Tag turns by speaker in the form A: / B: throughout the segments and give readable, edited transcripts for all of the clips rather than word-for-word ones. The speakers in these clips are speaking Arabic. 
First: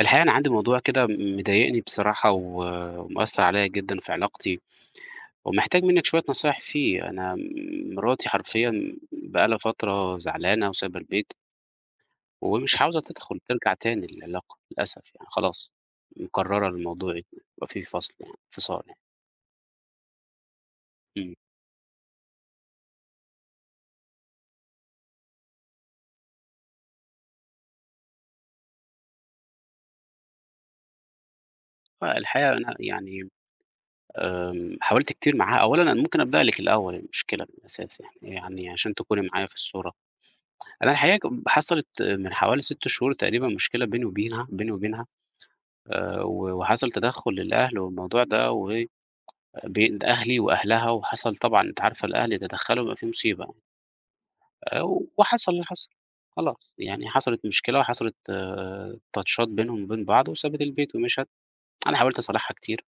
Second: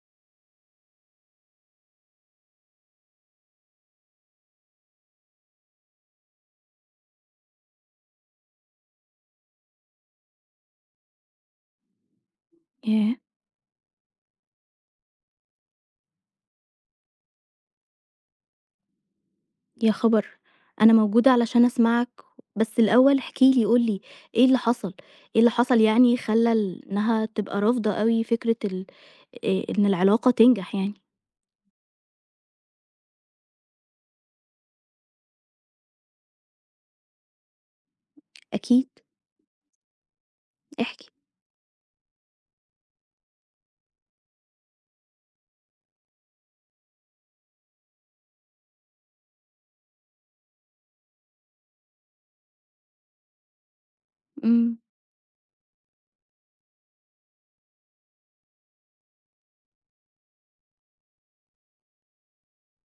A: الحقيقة أنا عندي موضوع كده مضايقني بصراحة و- ومأثر عليا جدا في علاقتي ومحتاج منك شوية نصايح فيه. أنا مراتي حرفيا بقالها فترة زعلانة وسايبة البيت ومش عاوزة
B: ياه!
A: تدخل ترجع تاني للعلاقة، للأسف خلاص مكررة الموضوع، يبقى في فصل انفصال يعني.
B: يا خبر! أنا موجودة
A: مم.
B: علشان أسمعك، بس الأول احكِ لي قُل لي إيه اللي حصل؟ إيه اللي حصل يعني خلّى إنها تبقى رافضة أوي فكرة ال إن العلاقة تنجح يعني؟
A: فالحقيقة أنا يعني أم، حاولت كتير معاها. أولا أنا ممكن أبدأ لك الأول المشكلة من الأساس، يعني
B: أكيد،
A: عشان تكوني معايا في الصورة. أنا
B: احكِ.
A: الحقيقة حصلت من حوالي 6 شهور تقريبًا مشكلة بيني وبينها. و وحصل تدخُّل للأهل والموضوع ده، و بين أهلي وأهلها، وحصل طبعًا أنتِ عارفة الأهل يتدخّلوا بيبقى في مصيبة.
B: إمم،
A: آآ، وحصل اللي حصل، خلاص يعني حصلت مشكلة وحصلت تاتشات بينهم وبين بعض، وسابت البيت ومشت. أنا حاولت أصالحها كتير.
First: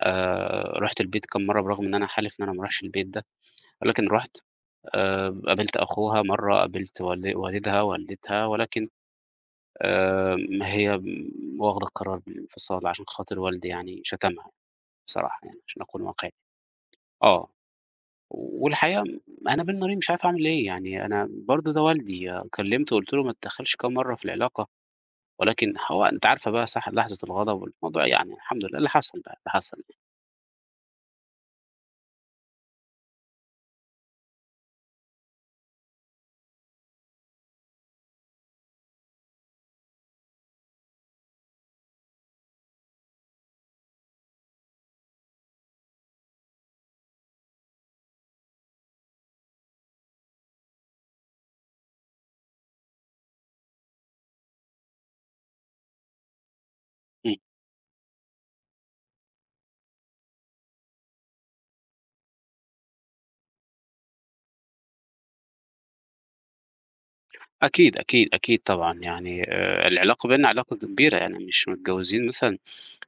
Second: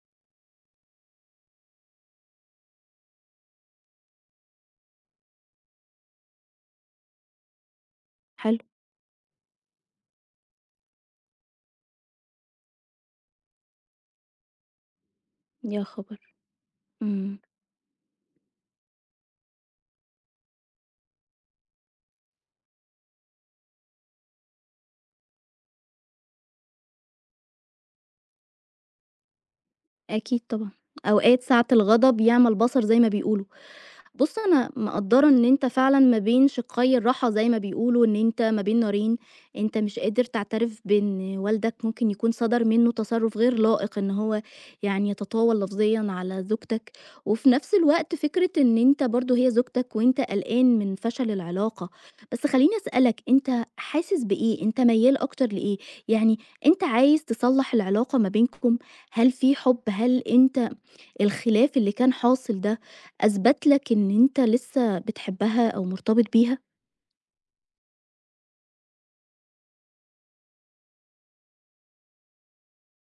A: رُحت البيت كام مرّة، برغم إن أنا حالف إن أنا ما أروحش البيت ده، ولكن رُحت. قابلت أخوها مرّة، قابلت والدها، والدتها،
B: حلو،
A: ولكن هي واخدة قرار بالانفصال عشان خاطر والدي يعني شتمها، بصراحة يعني عشان
B: يا
A: أكون
B: خبر!
A: واقعي.
B: إمم،
A: آه. والحقيقة أنا بين نارين، مش عارف أعمل إيه. يعني أنا برضه ده والدي، كلّمته وقُلت له ما تتدخّلش كام مرّة في العلاقة، ولكن هو أنتِ عارفة بقى ساعة لحظة الغضب والموضوع، يعني الحمد لله اللي حصل بقى، اللي حصل.
B: أكيد طبعًا، أوقات ساعة الغضب يعمى البصر زي ما بيقولوا. بُص، أنا مقدّرة إن أنت فعلًا ما بين شِقّي الراحة زي ما بيقولوا، إن أنت ما بين نارين، أنت مش قادر تعترف بإن والدك ممكن يكون صدر منّه تصرُّف غير لائق إن هو يعني يتطاول لفظيًا على زوجتك، وفي نفس الوقت فكرة إن أنت برضه هي زوجتك وأنت قلقان من فشل العلاقة. بس خلّيني أسألك، أنت حاسس بإيه؟ أنت ميّال أكتر لإيه؟ يعني أنت عايز
A: إمم.
B: تصلّح العلاقة ما بينكم، هل في حُب، هل أنت الخلاف اللي كان حاصل ده أثبت لك إن أنت لسه بتحبها أو مرتبط بيها؟
A: أكيد، أكيد، أكيد طبعًا. يعني العلاقة بيننا علاقة كبيرة، يعني مش متجوّزين مثلًا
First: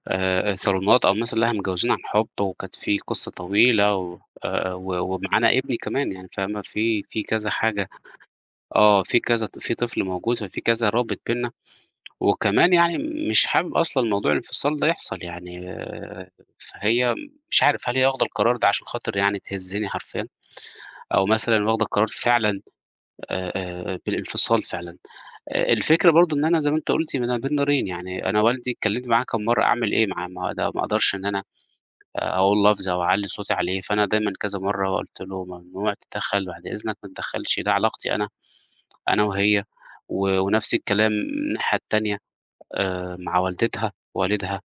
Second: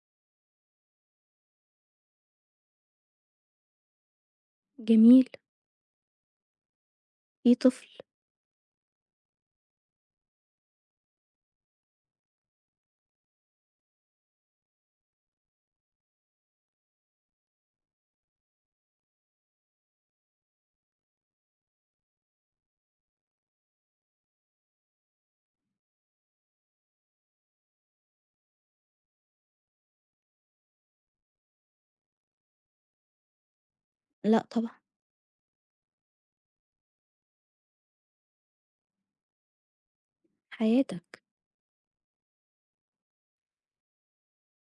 A: صالونات أو الناس اللي إحنا، متجوزين عن حُب، وكانت في قصة طويلة. و و
B: جميل،
A: ومعانا ابني كمان يعني فاهمة، في كذا
B: في طفل،
A: حاجة. آه، في كذا، في طفل موجود، ففي كذا رابط بيننا. وكمان يعني مش حابب أصلًا موضوع الانفصال ده يحصل يعني فهي مش عارف هل هي واخدة القرار ده عشان خاطر يعني تهزّني حرفيًا، أو مثلًا واخدة القرار فعلًا بالانفصال فعلًا. الفكرة برضه إن أنا زي ما أنتِ قُلتِ أنا بين نارين. يعني أنا والدي اتكلمت معاه كام مرّة، أعمل إيه معاه؟ ما ده ما أقدرش إن أنا أقول لفظ أو أعلّي صوتي عليه، فأنا دايمًا
B: لأ
A: كذا
B: طبعًا،
A: مرّة قُلت له: "ممنوع تتدخّل، بعد إذنك ما تتدخّلش، ده علاقتي أنا، أنا وهي." و ونفس الكلام من
B: حياتك.
A: الناحية التانية، مع والدتها، والدها.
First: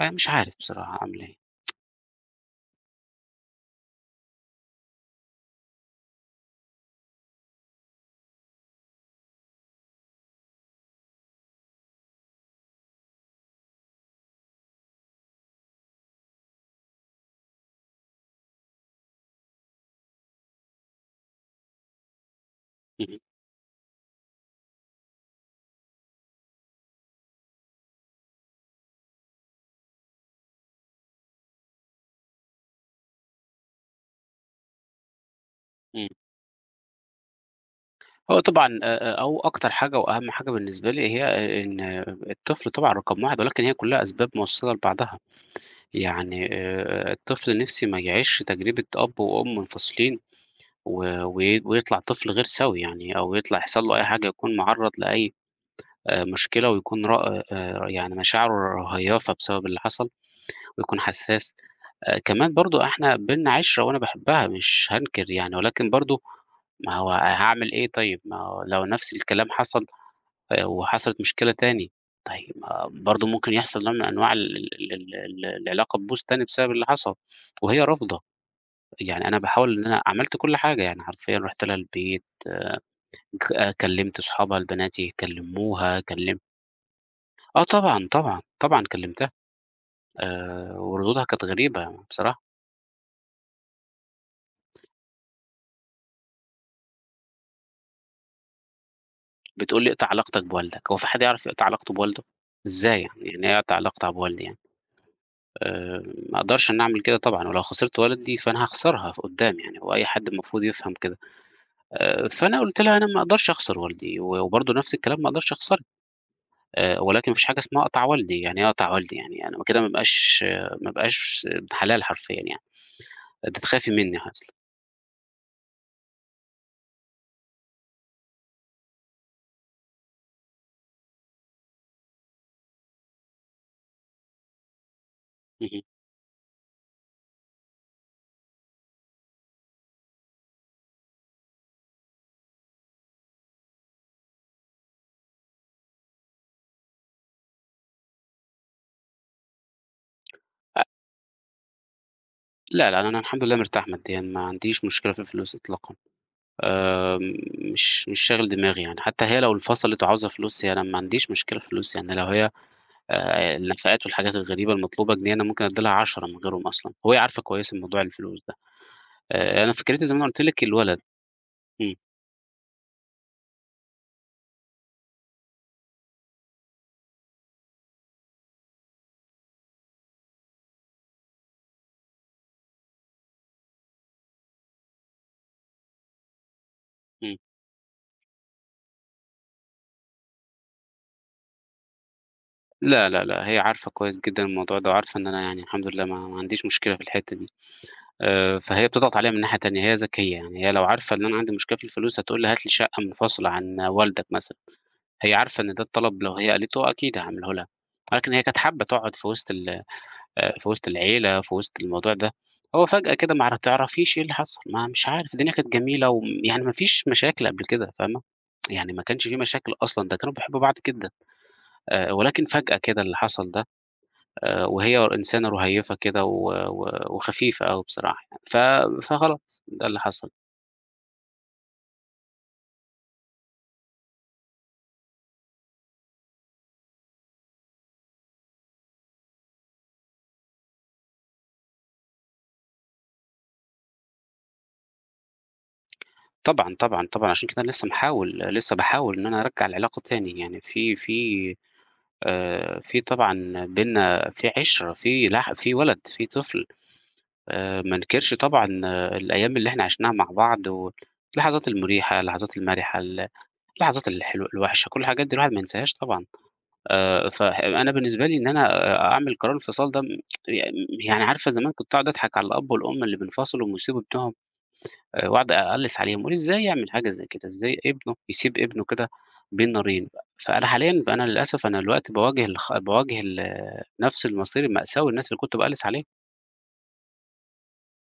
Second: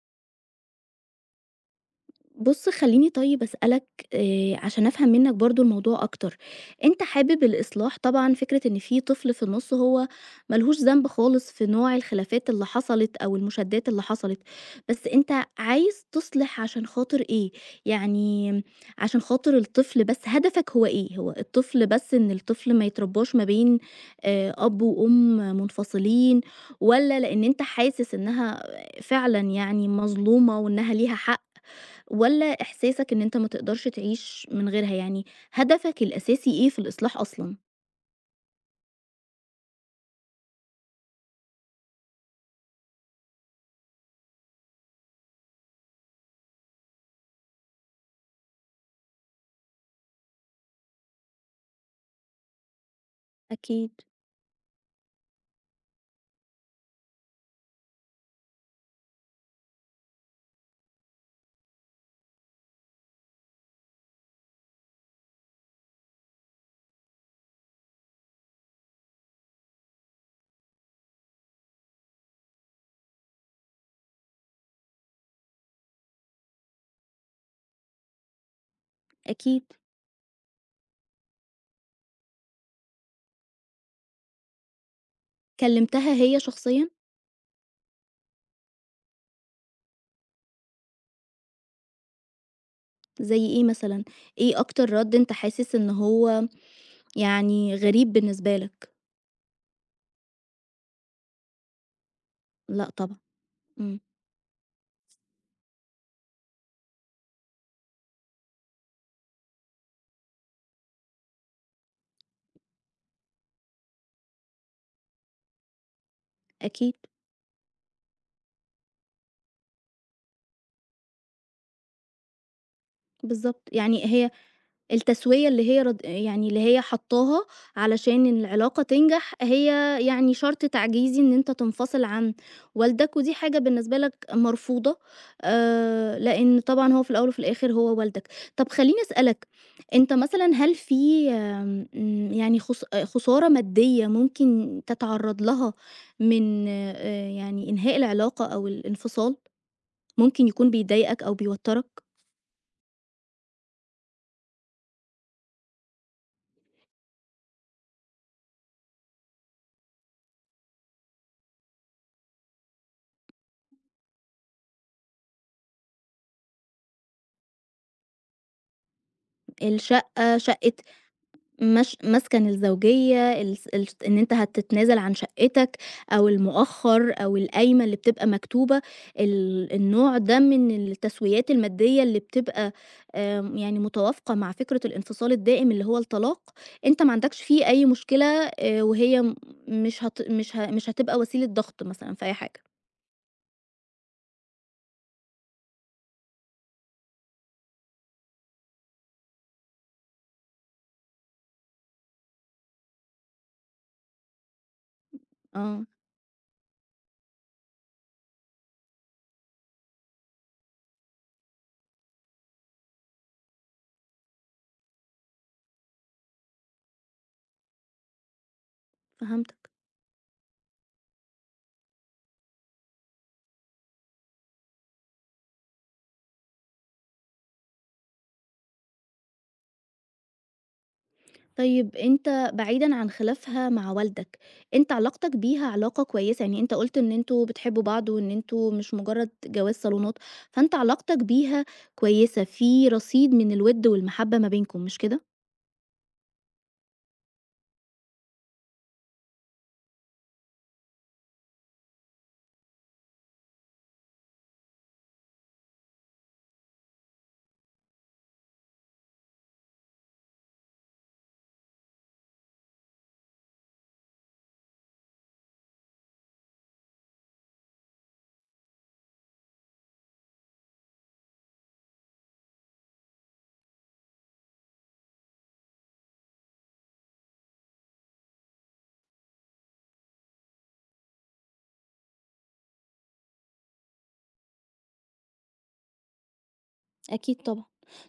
A: مش عارف بصراحة أعمل إيه.
B: بُص خلّيني طيب أسألك عشان أفهم منّك برضه الموضوع أكتر، أنت حابب الإصلاح طبعًا فكرة إن في طفل في النُص هو ما لهوش ذنب خالص في نوع الخلافات اللي حصلت أو المشادات اللي حصلت، بس أنت عايز تصلح عشان خاطر إيه؟ يعني عشان خاطر الطفل بس، هدفك هو إيه؟ هو الطفل بس إن الطفل ما
A: اهم،
B: يتربّاش ما بين أب وأم منفصلين والّا لإن أنت حاسس إنها فعلًا يعني مظلومة وإنها ليها حق والّا إحساسك إن أنت ما تقدرش تعيش من غيرها، يعني هدفك
A: إمم.
B: الأساسي إيه في الإصلاح أصلًا؟
A: هو طبعًا أو أكتر حاجة وأهم حاجة بالنسبة لي هي إن الطفل طبعًا رقم 1، ولكن هي كلّها أسباب موصّلة لبعضها. يعني الطفل نِفْسي ما يعيش تجربة أب وأم منفصلين، و وي ويطلع طفل غير سوي يعني، أو يطلع يحصل
B: أكيد،
A: له أي حاجة، يكون مُعرّض لأي مشكلة، ويكون ر يعني مشاعره هيّافة بسبب اللي حصل، ويكون حساس. كمان برضه إحنا بيننا عِشرة وأنا باحبها مش هانكر يعني، ولكن برضه ما هو هاعمل إيه طيب؟ ما هو لو نفس الكلام حصل، وحصلت مشكلة تاني، طيب ما برضه ممكن يحصل نوع من أنواع ال ال ال ال العلاقة تبوظ تاني بسبب اللي حصل، وهي رافضة. يعني أنا
B: أكيد.
A: باحاول، إن أنا عملت كل حاجة، يعني حرفيًا رُحت لها البيت. ك آه، كلّمت صحابها البنات يكلّموها،
B: كلمتها هي
A: كلّمت.
B: شخصيًا؟
A: آه طبعًا، طبعًا، طبعًا كلّمتها. وردودها كانت غريبة بصراحة.
B: زي إيه مثلًا؟ إيه أكتر رَد أنت حاسس إن هو يعني غريب بالنسبة لك؟
A: بتقول لي: "اقطع علاقتك بوالدك." هو في حد يعرف يقطع علاقته بوالده؟
B: لأ
A: إزاي
B: طبعًا،
A: يعني؟ يعني إيه أقطع
B: إمم.
A: علاقتها بوالدي يعني؟ آآ ما أقدرش إن أعمل كده طبعًا، ولو خسرت والدي فأنا هاخسرها ف قدّام يعني، هو أي حد المفروض يفهم كده. فأنا قُلت لها: "أنا ما أقدرش أخسر والدي." و وبرضه نفس الكلام ما أقدرش أخسرها.
B: أكيد.
A: ولكن ما فيش حاجة اسمها أقطع والدي، يعني إيه أقطع والدي يعني؟ أنا ما كده ما بابقاش ابن حلال حرفيًا يعني، أنتِ
B: بالضبط،
A: تخافي
B: يعني
A: منّي
B: هي
A: أصلًا.
B: التسوية اللي هي رد يعني اللي هي حاطاها علشان العلاقة تنجح، هي يعني شرط تعجيزي إن أنت تنفصل عن والدك، ودي حاجة بالنسبة لك مرفوضة،
A: اهم.
B: لإن طبعًا هو في الأول وفي الآخر هو والدك. طب خلّيني أسألك، أنت مثلًا هل في يعني خس آه، خسارة مادية ممكن تتعرّض لها من يعني إنهاء العلاقة أو الانفصال، ممكن يكون
A: أ
B: بيضايقك أو بيوتّرك؟
A: لا، لا، أنا الحمد لله مرتاح ماديًا، ما عنديش مشكلة في الفلوس إطلاقًا. آمم مش شاغل دماغي يعني. حتى هي لو انفصلت وعاوزة فلوس، هي أنا ما عنديش مشكلة في الفلوس. يعني لو هي النفقات والحاجات الغريبة المطلوبة جنيه، أنا ممكن أدّي لها 10 من غيرهم أصلًا، وهي عارفة كويس الموضوع الفلوس ده. أنا فكرتي زي ما أنا
B: الشقة،
A: قُلت لِك
B: شقة
A: الولد. إمم،
B: مش مسكن الزوجية الس الش إن أنت هتتنازل عن شقتك أو المؤخر أو القايمة اللي بتبقى مكتوبة، النوع ده من التسويات المادية اللي بتبقى يعني متوافقة مع فكرة الانفصال الدائم اللي هو الطلاق، أنت ما
A: إمم.
B: عندكش فيه أي مشكلة وهي م مش هت مش ه مش هتبقى وسيلة ضغط مثلًا في أي حاجة.
A: لا، لا، لأ، هي عارفة كويس جدًا الموضوع ده، وعارفة إن أنا يعني الحمد لله ما عنديش مشكلة في الحتّة دي. فهي بتضغط عليَّ من ناحية تانية، هي ذكية يعني. هي لو عارفة إن أنا عندي مشكلة في الفلوس هتقول لي هات لي شقة منفصلة عن والدك مثلًا. هي عارفة إن ده
B: آه،
A: الطلب لو هي قالته أكيد هاعمله لها، ولكن هي كانت حابة تقعد في وسط ال في وسط العيلة، في وسط الموضوع ده. هو فجأة كده ما تعرفيش إيه اللي حصل، ما مش عارف، الدنيا كانت جميلة يعني ما فيش مشاكل قبل كده، فاهمة؟ يعني ما كانش في
B: فهمتك.
A: مشاكل أصلًا، ده كانوا بيحبوا بعض جدًا. ولكن فجأة كده اللي حصل ده. وهي إنسانة رهيفة كده و و وخفيفة أوي بصراحة يعني. فخلاص ده اللي حصل.
B: طيب أنت بعيدًا عن خلافها مع والدك، أنت علاقتك بيها علاقة كويسة، يعني أنت قُلت إن أنتم بتحبوا بعض وإن أنتم مش مجرد جواز صالونات، فأنت علاقتك بيها كويسة، في رصيد من الوِد والمحبة ما بينكم، مش كده؟
A: طبعًا، طبعًا، طبعًا، عشان كده أنا لسه محاول، لسه باحاول إن أنا أرجّع العلاقة تاني. يعني في طبعًا بيننا في عِشرة، في ولد، في طفل. ما ننكرش طبعًا الأيام اللي إحنا عِشناها مع بعض، واللحظات المريحة، اللحظات المرحة، اللحظات الحلوة، الوحشة، كل الحاجات دي الواحد ما ينساهاش طبعًا. فأنا بالنسبة لي إن أنا أعمل قرار الانفصال ده يعني عارفة زمان كنت أقعد أضحك على الأب والأم اللي بينفصلوا ويسيبوا ابنهم. وأقعد أقلِّس عليهم، أقول إزاي يعمل حاجة زي كده، إزاي ابنه يسيب ابنه كده بين نارين. فأنا حاليًا بقى، أنا للأسف أنا دلوقتي باواجه الخ باواجه ال نفس المصير المأساوي الناس اللي كنت باقلِّس عليهم.
B: أكيد طبعًا.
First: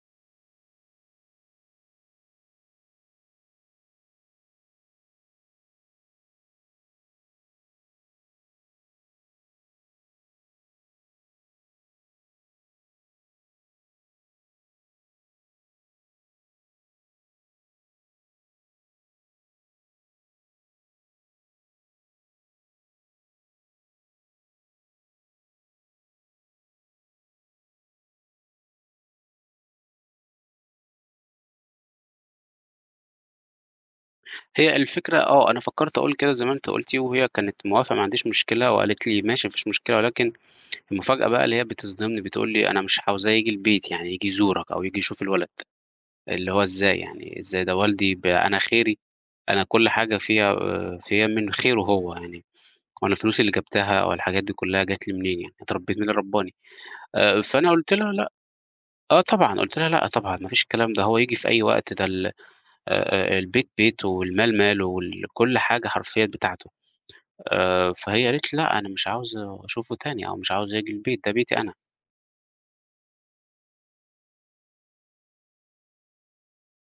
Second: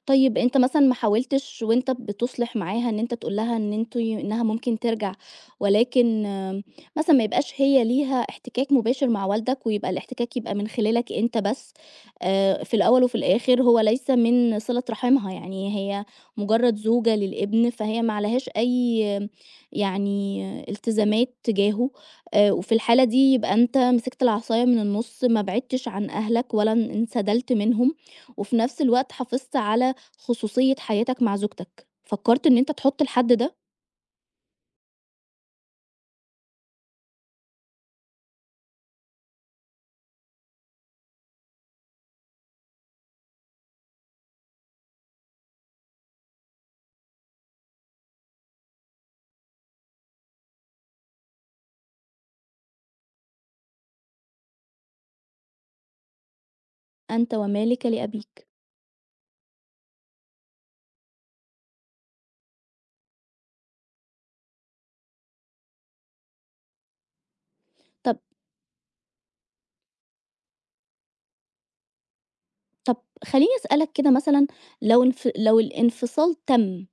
B: طيب أنت مثلًا ما حاولتش وأنت بتصلح معاها إن أنت تقول لها إن أنتم إنها ممكن ترجع، ولكن مثلًا ما يبقاش هي ليها احتكاك مباشر مع والدك، ويبقى الاحتكاك يبقى من خلالك أنت بس، في الأول وفي الآخر هو ليس من صلة رحمها، يعني هي مجرد زوجة للابن، فهي ما عليهاش أي آم، يعني آه، التزامات تجاهه، وفي الحالة دي يبقى أنت مسكت العصاية من النُص، ما بعدتش عن أهلك ولا انسدلت منهم، وفي نفس الوقت حافظت على خصوصية حياتك مع زوجتك، فكرت إن أنت تحط الحد ده؟
A: هي الفكرة، أنا فكرت أقول كده زي ما أنتِ قُلتِ، وهي كانت موافقة ما عنديش مشكلة وقالت لي: "ماشي ما فيش مشكلة." ولكن المفاجأة بقى اللي هي بتصدمني بتقول لي: "أنا مش عاوزاه ييجي البيت، يعني ييجي يزورك أو ييجي يشوف الولد." اللي هو إزاي يعني، إزاي ده والدي، أنا خيري، أنا كل حاجة فيها فيها من خيره هو يعني، وأنا الفلوس اللي جبتها أو الحاجات دي كلها جات لي منين يعني، اتربيت، مين اللي ربّاني؟
B: أنت
A: فأنا
B: ومالك
A: قُلت لها: "لأ."
B: لأبيك.
A: آه طبعًا، قُلت لها: "لأ طبعًا، ما فيش الكلام ده، هو ييجي في أي وقت، ده ال البيت بيته والمال ماله وال كل حاجة حرفيًا بتاعته."
B: طب
A: فهي قالت لي: "لأ، أنا مش عاوزة أشوفه تاني أو مش عاوزة ييجي البيت، ده بيتي أنا."
B: طب خلّيني أسألك كده مثلًا لو الانفصال تم،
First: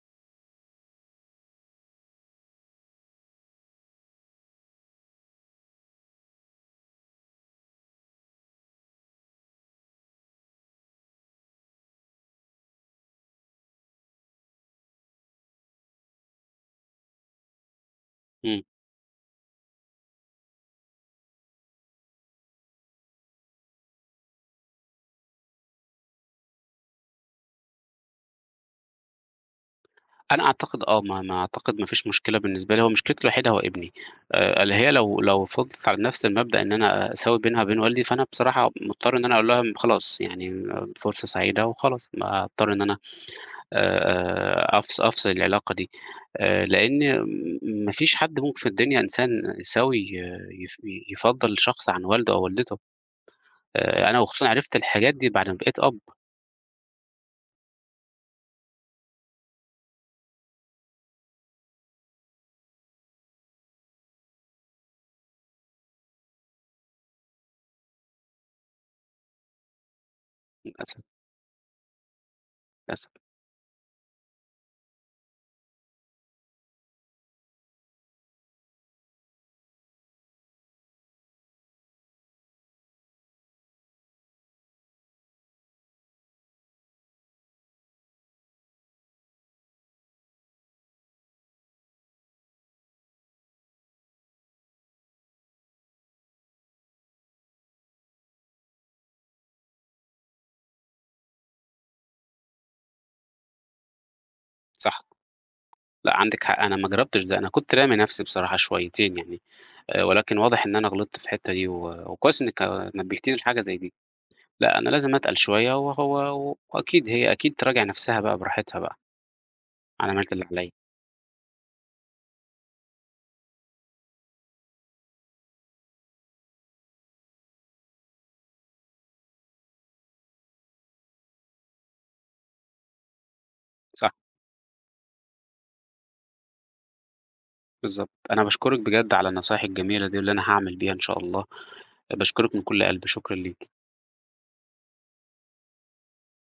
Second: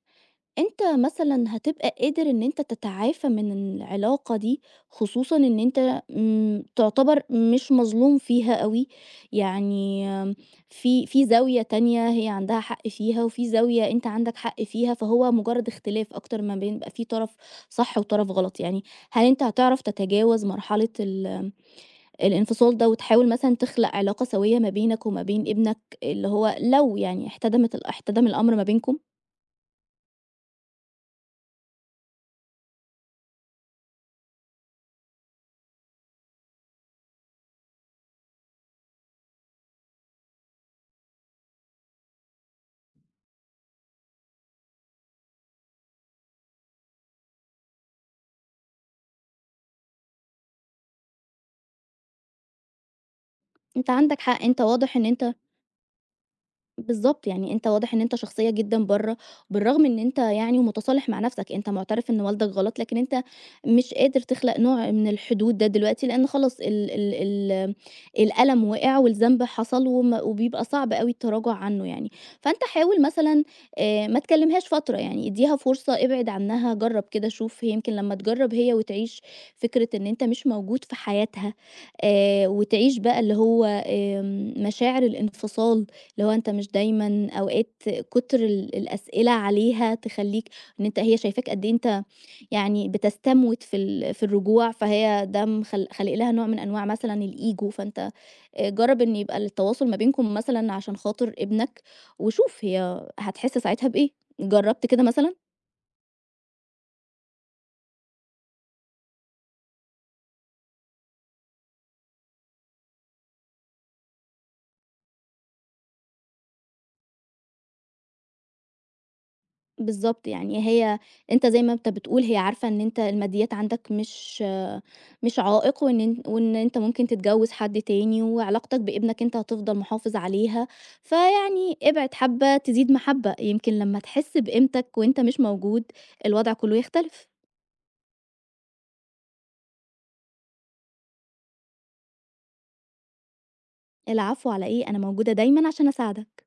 B: أنت مثلًا هتبقى قادر إن أنت تتعافى من العلاقة دي، خصوصًا إن أنت تعتبر مش مظلوم فيها أوي، يعني في زاوية تانية هي عندها حق فيها، وفي زاوية أنت عندك حق فيها، فهو مجرد اختلاف أكتر ما بين يبقى في طرف صح وطرف غلط
A: إمم.
B: يعني. هل أنت هتعرف تتجاوز مرحلة الانفصال ده، وتحاول مثلًا تخلق علاقة سوية ما بينك وما بين ابنك، اللي هو لو يعني احتدم الأمر ما بينكم؟
A: أنا أعتقد، آه، ما ما أعتقد ما فيش مشكلة بالنسبة لي، هو مشكلتي الوحيدة هو ابني. اللي هي لو فضلت على نفس المبدأ إن أنا أساوي بينها وبين والدي، فأنا بصراحة مضطر إن أنا أقول لها خلاص يعني فرصة سعيدة وخلاص، ما أضطر إن أنا أفصل العلاقة دي. لإن ما فيش حد ممكن في الدنيا إنسان سوي، آه، يف يفضّل شخص عن والده أو والدته.
B: أنت عندك
A: أنا
B: حق،
A: وخصوصًا
B: أنت
A: عرفت
B: واضح إن
A: الحاجات دي
B: أنت
A: بعد ما بقيت أب.
B: بالضبط، يعني أنت واضح إن أنت شخصية جدًا برّه، بالرغم إن أنت يعني متصالح مع نفسك، أنت معترف إن والدك غلط، لكن أنت مش قادر تخلق نوع من الحدود ده دلوقتي، لأن خلاص ال ال ال الألم وقع والذنب حصل وبيبقى صعب
A: للأسف،
B: أوي التراجع عنه يعني، فأنت حاول
A: للأسف.
B: مثلًا ما تكلمهاش فترة يعني، اديها فرصة، ابعد عنها، جرّب كده شوف هي يمكن لمّا تجرّب هي وتعيش فكرة إن أنت مش موجود في حياتها، وتعيش بقى اللي هو مشاعر الانفصال لو أنت مش دايمًا أوقات كتر الأسئلة عليها تخلّيك إن أنت هي شايفاك قد إيه أنت يعني بتستموت في في الرجوع، فهي ده خالق لها نوع من أنواع مثلًا الego، فأنت جرّب إن يبقى التواصل ما بينكم مثلًا عشان خاطر ابنك، وشوف هي هتحس ساعتها بإيه، جرّبت
A: صح،
B: كده مثلًا؟
A: لأ عندِك حق، أنا ما جربتش ده، أنا كنت رامي نفسي بصراحة شويتين يعني. ولكن واضح إن أنا غلطت في الحتّة دي، و وكويس إنِّك نبّهتيني لحاجة زي دي. لأ، أنا لازم أتقل شوية، وهو وأكيد هي أكيد تراجع نَفْسها بقى براحتها بقى، أنا
B: بالضبط،
A: عملت اللي
B: يعني
A: عليّا.
B: هي أنت زي ما أنت بتقول هي عارفة إن أنت الماديات عندك مش مش عائق، وإن أنت ممكن تتجوّز حد تاني، وعلاقتك بابنك أنت هتفضل محافظ عليها، فيعني ابعد حبّة تزيد محبّة، يمكن لمّا
A: صح،
B: تحس بقيمتك وأنت مش موجود الوضع كلّه يختلف.
A: بالضبط. أنا باشكرِك بجد على النصايح الجميلة دي، واللي أنا هاعمل بيها إن شاء الله. باشكرِك من كل قلبي، شكرًا ليكِ.
B: العفو على إيه، أنا موجودة دايمًا عشان أساعدك.